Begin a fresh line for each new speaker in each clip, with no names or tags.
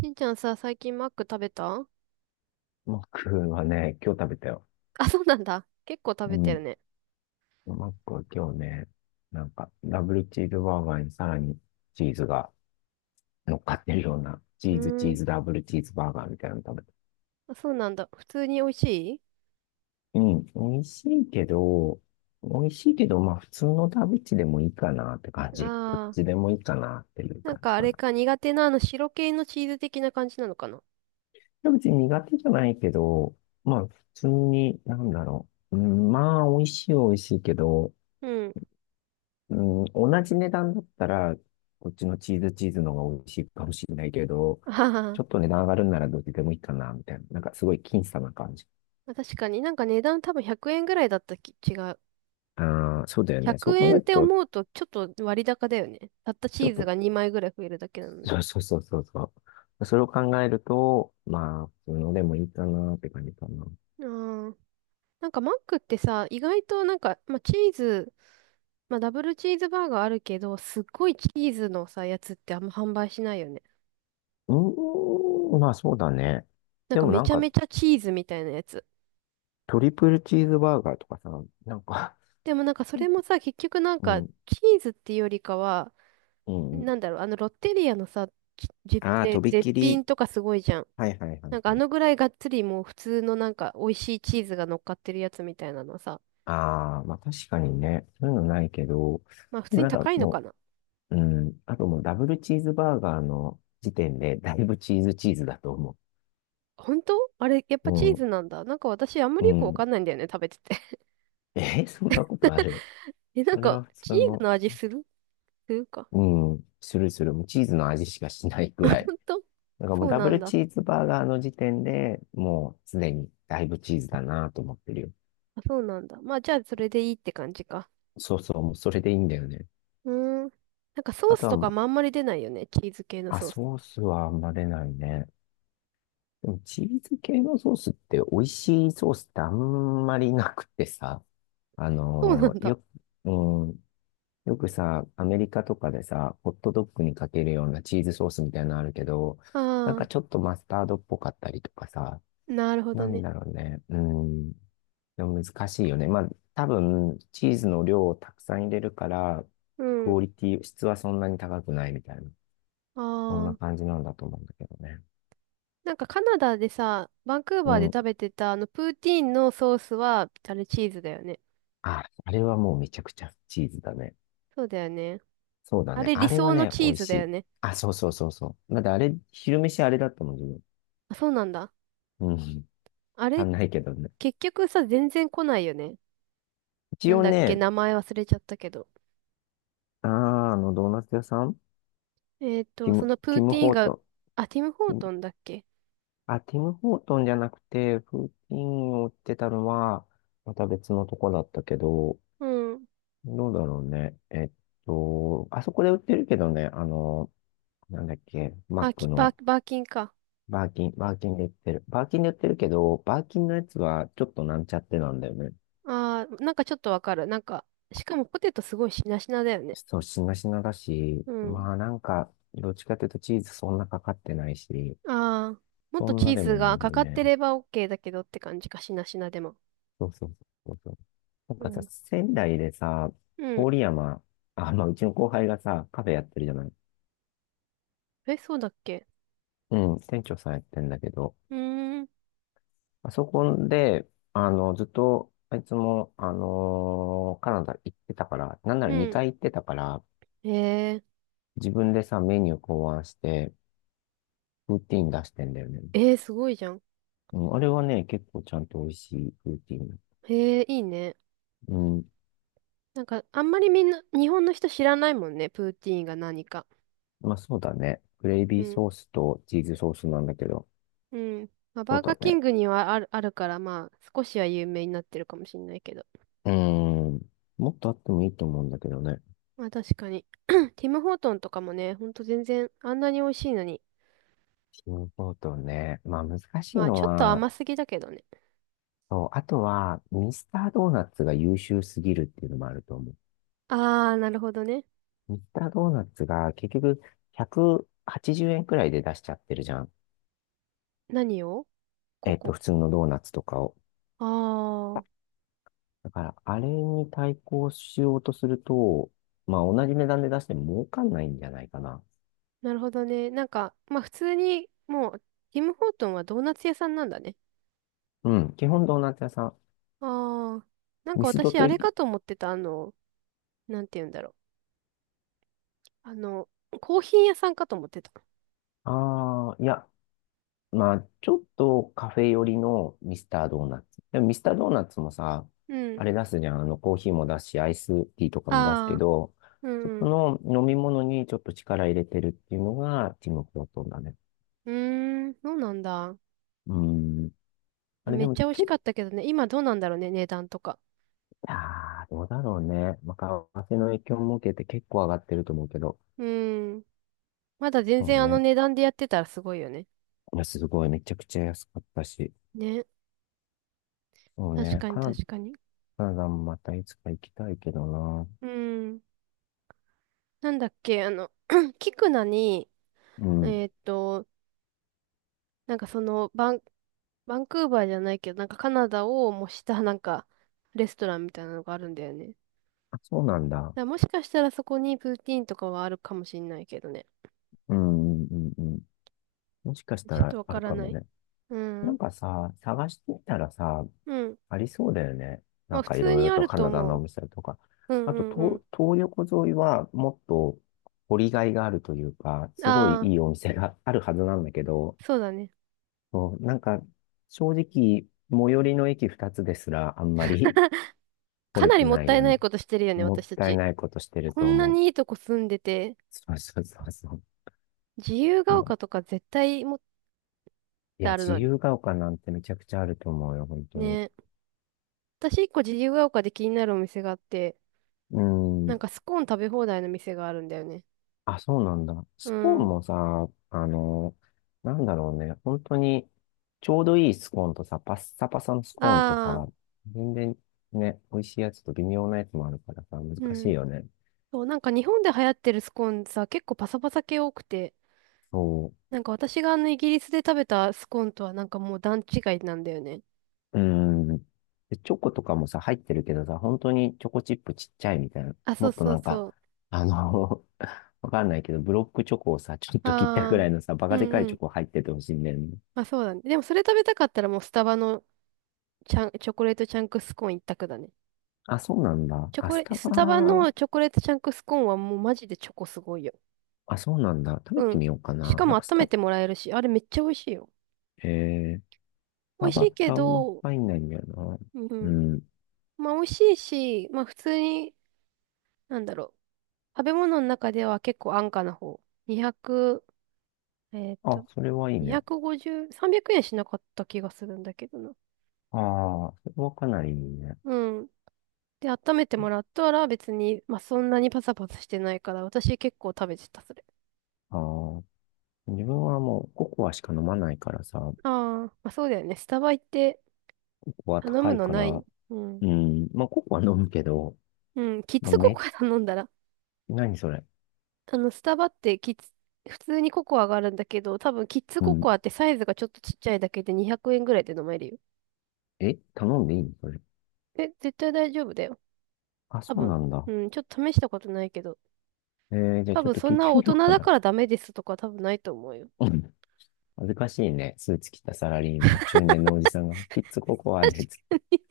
しんちゃんさ、最近マック食べた？
マックはね、今日食べたよ。
あ、そうなんだ。結構食
う
べてる
ん。
ね。
マックは今日ね、なんか、ダブルチーズバーガーにさらにチーズが乗っかってるような、チ
う
ーズチ
ー
ー
ん。
ズダブルチーズバーガーみたいなの食べた。
あ、そうなんだ。普通に美味しい。
うん。美味しいけど、美味しいけど、まあ普通のダブチでもいいかなって感じ。どっ
ああ
ちでもいいかなっていう
ー、なん
感
か
じ
あ
か
れ
な。
か、苦手なあの白系のチーズ的な感じなのかな？
ダブチ苦手じゃないけど、まあ普通に、なんだろう。うん、まあ美味しいは美味しいけど、
うん。
うん、同じ値段だったら、こっちのチーズチーズの方が美味しいかもしれないけど、
あはは。
ちょっと値段上がるんならどっちでもいいかな、みたいな。なんかすごい僅差な感じ。
まあ確かになんか値段多分100円ぐらいだったき、違う。
ああ、そうだよね。そ
100
う考
円
え
っ
る
て
と、
思うとちょっと割高だよね。たった
ちょ
チ
っ
ーズ
と、
が2枚ぐらい増えるだけなのに。
そうそうそうそうそう。それを考えると、まあ、普通のでもいいかなって感じかな。
ああ。なんかマックってさ、意外となんか、まあ、チーズ、まあ、ダブルチーズバーガーあるけど、すっごいチーズのさ、やつってあんま販売しないよね。
うーん、まあそうだね。
なん
で
か
も
め
なん
ちゃ
か、
めちゃチーズみたいなやつ。
トリプルチーズバーガーとかさ、なんか
でもなんかそ れもさ、結局なん
う
か、
ん、
チーズっていうよりかは、
うん、うん。
なんだろう、あのロッテリアのさ、ちじ
ああ、と
ぜ
び
絶
き
品
り。
とかすごいじゃん。
はいはいは
なん
い
かあ
はい。
のぐらいがっつりもう普通のなんか美味しいチーズが乗っかってるやつみたいなのさ、
ああ、まあ確かにね、そういうのないけど、
まあ普
で
通
も
に
なんか
高いのか
も
な。
う、うん、あともうダブルチーズバーガーの時点で、だいぶチーズチーズだと思
本当あれ、やっぱチー
う。
ズなんだ。なんか私あんま
う
りよく
ん、
わ
うん。
かんないんだよね、食べてて。
え、そんなことある？
え、なん
あれ
か、
は普通
チーズ
の、
の味する？するか。
うん、するする、もうチーズの味しかしないぐら
ほ
い。
んと。
なんかも
そ
う
う
ダ
な
ブ
ん
ル
だ。
チーズバーガーの時点でもうすでにだいぶチーズだなと思ってるよ。
あ、そうなんだ。まあ、じゃあ、それでいいって感じか。
そうそう、もうそれでいいんだよね。
うーん。なんか、ソー
あと
ス
は、
とか
ま
もあんまり出ないよね。チーズ系の
あ、
ソース。
ソースはあんま出ないね。でもチーズ系のソースって美味しいソースってあんまりなくてさ、あ
そうな
の
ん
ー
だ。
よ、うん、よくさ、アメリカとかでさ、ホットドッグにかけるようなチーズソースみたいなのあるけど、なん
あ
かちょっとマスタードっぽかったりとかさ、
あ、なるほ
な
ど
ん
ね。
だろうね、うん、でも難しいよね。まあ、多分、チーズの量をたくさん入れるから、
う
ク
ん。
オリティ、質はそんなに高くないみたいな、
あ
そんな
あ。
感じなんだと思うんだけどね。
なんか、カナダでさ、バンクー
う
バーで
ん。
食べてた、あの、プーティーンのソースは、あれ、チーズだよね。
あ、あれはもうめちゃくちゃチーズだね。
そうだよね。
そうだ
あ
ね。
れ、
あ
理
れは
想の
ね、美
チー
味
ズ
し
だよ
い。
ね。
あ、そうそうそうそう。まだってあれ、昼飯あれだったもん、自分。
あ、そうなんだ。
うん。
あ
足
れ、
んないけどね。
結局さ、全然来ないよね。
一
なん
応
だっけ、
ね、
名前忘れちゃったけど。
あー、ドーナツ屋さん
そのプ
テ
ー
ィム・
ティーン
ホー
が、
トン。
あ、ティム・ホ
テ
ー
ィム
トンだっけ？
ティム・ホートンじゃなくて、フーティンを売ってたのは、また別のとこだったけど、
うん。
どうだろうね。あそこで売ってるけどね、なんだっけ、マッ
あ、
ク
き、バ
の、
ー、バーキンか。
バーキンで売ってる。バーキンで売ってるけど、バーキンのやつはちょっとなんちゃってなんだよね。
あー、なんかちょっとわかる。なんか、しかもポテトすごいしなしなだよね。
そう、しなしなだし、
うん。
まあなんか、どっちかというとチーズそんなかかってないし、
あー、もっ
そ
と
ん
チ
な
ー
で
ズ
もない
が
んだ
か
よ
かって
ね。
れば OK だけどって感じか、しなしなでも。
そうそうそうそう。なん
う
かさ、
ん。
仙台でさ、
うん。
郡山、あ、まあうちの後輩がさ、カフェやってるじゃない。
え、そうだっけ？
うん、店長さんやってんだけど、
うーん。
あそこで、ずっと、あいつも、カナダ行ってたから、なんなら
うん。
2回行ってたから、
え
自分でさ、メニュー考案して、ルーティン出してんだよね。
ー、えー、すごいじゃん。
うん、あれはね、結構ちゃんと美味しいルーティン。
へえー、いいね。
うん。
なんか、あんまりみんな、日本の人知らないもんね、プーティーンが何か。
まあそうだね。グレイ
う
ビー
ん
ソースとチーズソースなんだけど。
うん。まあ、
そ
バ
う
ーガ
だ
ーキン
ね。
グにはある、あるから、まあ、少しは有名になってるかもしれないけど。
うん。もっとあってもいいと思うんだけどね。
まあ、確かに。ティム・ホートンとかもね、ほんと全然、あんなに美味しいのに。
チームポートね。まあ難しい
まあ、
の
ちょっと
は、
甘すぎだけどね。
そう、あとは、ミスタードーナツが優秀すぎるっていうのもあると思う。
あー、なるほどね。
ミスタードーナツが結局180円はちじゅうえんくらいで出しちゃってるじゃん。
何をここ。
普通のドーナツとかを。
あー、
だから、あれに対抗しようとすると、まあ、同じ値段で出しても儲かんないんじゃないかな。
なるほどね。なんか、まあ、普通に、もう、ティム・ホートンはドーナツ屋さんなんだね。
うん、基本ドーナツ屋さん。
あー、なんか
ミスド
私、あ
と
れ
い、
かと思ってた、あの、なんて言うんだろう。あの、コーヒー屋さんかと思ってた。
ああ、いや、まあ、ちょっとカフェ寄りのミスタードーナツ。でもミスタードーナツもさ、
うん。
あれ出すじゃん。コーヒーも出すし、アイスティーとかも出すけ
あ
ど、
ー。う
そ
ん。
この飲み物にちょっと力入れてるっていうのが、ティム・ホートンだね。
うーん、そうなんだ。
うん。あれ
め
で
っ
も、
ちゃ美味
ちょ
し
っ
かったけどね。今どうなんだろうね、値段とか。
いやー、どうだろうね。まあ、為替の影響も受けて結構上がってると思うけど。
うーん。まだ全
そう
然あの
ね。
値段でやってたらすごいよね。
いや、すごい。めちゃくちゃ安かったし。
ね。
そう
確
ね。
かに確かに。
カナダもまたいつか行きたいけどな。
うーん。なんだっけ、あの、キクナに、
う
え
ん。
ーっと、なんかその、バンクーバーじゃないけど、なんかカナダを模したなんか、レストランみたいなのがあるんだよね。だか
あ、そうなんだ。
らもしかしたらそこにプーティーンとかはあるかもしんないけどね。
うん、うん、うん。うん。もしかした
ちょっ
ら
とわ
あ
か
る
ら
かも
ない。
ね。
う
なん
ん。
かさ、探してみたらさ、
うん。
ありそうだよね。
ま
な
あ
ん
普
かい
通
ろい
に
ろ
あ
と
る
カ
と
ナダの
思
お
う。
店とか。
う
あと、
んうん。
東横沿いはもっと掘りがいがあるというか、すごい
あ
いいお店があるはずなんだけど、
あ、そうだね。
そう、なんか、正直、最寄りの駅二つですら、あんまり 来
か
れ
な
て
りもっ
ない
たい
よ
な
ね。
いことしてるよね、
もっ
私た
たい
ち。
ないことしてる
こ
と
んな
思う。
にいいとこ住んでて、
そうそうそうそ
自由
う。
が
まあ、
丘とか絶対もっ
い
て
や、
ある
自
のに。
由が丘なんてめちゃくちゃあると思うよ、本当に。
ね。私一個自由が丘で気になるお店があって、
う
な
ん。
んかスコーン食べ放題の店があるんだよね。
あ、そうなんだ。
う
スコーン
ん。
もさ、なんだろうね。本当に、ちょうどいいスコーンとさ、パッサパサのスコーンと
ああ、
さ、全然ね、美味しいやつと微妙なやつもあるからさ、難
う
しい
ん。
よね。
そう、なんか日本で流行ってるスコーンさ、結構パサパサ系多くて、
そう。
なんか私があのイギリスで食べたスコーンとはなんかもう段違いなんだよね。
うん。で、チョコとかもさ、入ってるけどさ、本当にチョコチップちっちゃいみたいな。
あ、そ
も
う
っと
そう
なんか、
そう。
あの わかんないけど、ブロックチョコをさ、ちょっと切ったぐ
あ
ら
あ、
いのさ、バ
う
カでかい
んう
チョ
ん。
コ入っててほしいんだよね。
まあそうだね。でもそれ食べたかったらもうスタバのチャン、チョコレートチャンクスコーン一択だね。
あ、そうなんだ。
チョ
あ、
コ
ス
レ、
タバ、
スタバのチョコレートチャンクスコーンはもうマジでチョコすごいよ。
あ、そうなんだ。食べ
う
て
ん。
みようか
し
な。
か
な
も
んか
温めてもらえるし、あれめっちゃ美味しいよ。
ス
美
タ
味し
バ
い
って
け
あんま
ど、
入んないんだよな。
う
う
ん。
ん。
まあ美味しいし、まあ普通に、なんだろう。食べ物の中では結構安価な方。200、えっと、
あ、それはいいね。
250、300円しなかった気がするんだけどな。
ああ、それはかなりいいね。
うん。で、温めてもらったら別に、まあ、そんなにパサパサしてないから、私結構食べてた、それ。
ああ、自分はもうココアしか飲まないからさ、コ
ああ、まあ、そうだよね。スタバ行って
コア
頼
高
む
い
の
か
ない。
ら、
うん。
うん。まあ、ココは飲むけど、
うん、キッ
まあ、
ズココア頼んだら。
何それ？
あの、スタバってキッズ、普通にココアがあるんだけど、多分キッズ
う
コ
ん。
コアってサイズがちょっとちっちゃいだけで200円ぐらいで飲めるよ。
え、頼んでいいのそれ？
え、絶対大丈夫だよ。
あ、
多
そう
分。
なんだ。
うん、ちょっと試したことないけど。
えー、じゃあ
多
ちょっ
分
と
そ
聞
ん
いて
な大
み
人
ようか
だ
な。
からダメですとか多分ないと思うよ。
うん。恥ずかしいね。スーツ着たサラリーマン、中年のおじさんが、キッズココアで、つって。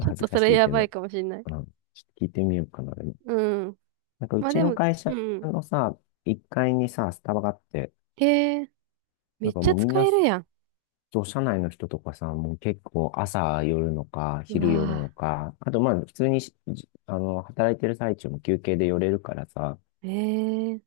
ちょっ
ず
と
か
そ
し
れ
い
や
け
ばい
ど。
かもしれない。
うん。ちょっと聞いてみようかな。でも
うん。
なんかう
まあ
ち
で
の
も、
会
う
社
ん。
のさ、1階にさ、スタバがあって、
えー、め
なん
っ
か
ちゃ
もうみん
使
な
えるやん。
そう、社内の人とかさ、もう結構朝寄るのか、
う
昼寄るの
わ
か、あとまあ普通にし、じあの、働いてる最中も休憩で寄れるからさ、
ぁ。えー、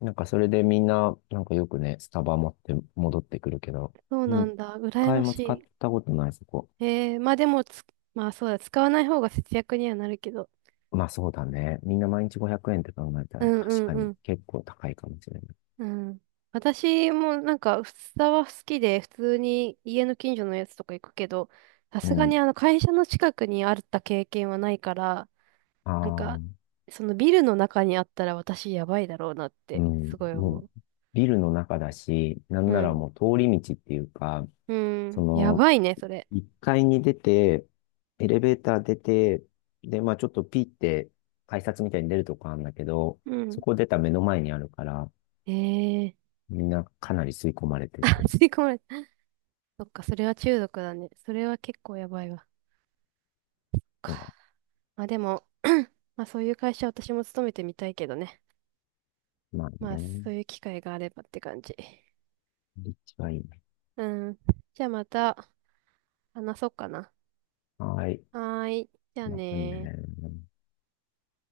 なんかそれでみんな、なんかよくね、スタバ持って戻ってくるけど、
そうな
一
んだ。羨
回
ま
も使っ
し
たことない、そこ。
い。えー、まあでもつ、まあそうだ、使わない方が節約にはなるけど。
まあそうだね。みんな毎日500円って考えた
う
ら
んう
確
ん
か
う
に
ん。
結構高いかもしれない。
うん。私もなんか、スタバ好きで、普通に家の近所のやつとか行くけど、さ
う
すがに
ん。
あの会社の近くにあった経験はないから、
あ
なん
あ、う
か、そのビルの中にあったら私やばいだろうなって、
ん。
すごい
も
思
う
う。
ビルの中だし、なん
う
なら
ん。
もう通り道っていうか、
う
そ
ん。や
の、
ばいね、それ。
1階に出て、エレベーター出て、で、まあちょっとピーって改札みたいに出るとこあるんだけど、
う
そ
ん。
こ出た目の前にあるから、
ええ
みんなかなり吸い込まれてて。
吸い込まれた。そっか、それは中毒だね。それは結構やばいわ。か。
そうだ。
まあでも、まあそういう会社私も勤めてみたいけどね。
まあ
まあ
ね。
そういう機会があればって感じ。
立地はいいね。
うん。じゃあまた話そうかな。
はーい。
はーい。じゃあ
また
ね
ね。
ー。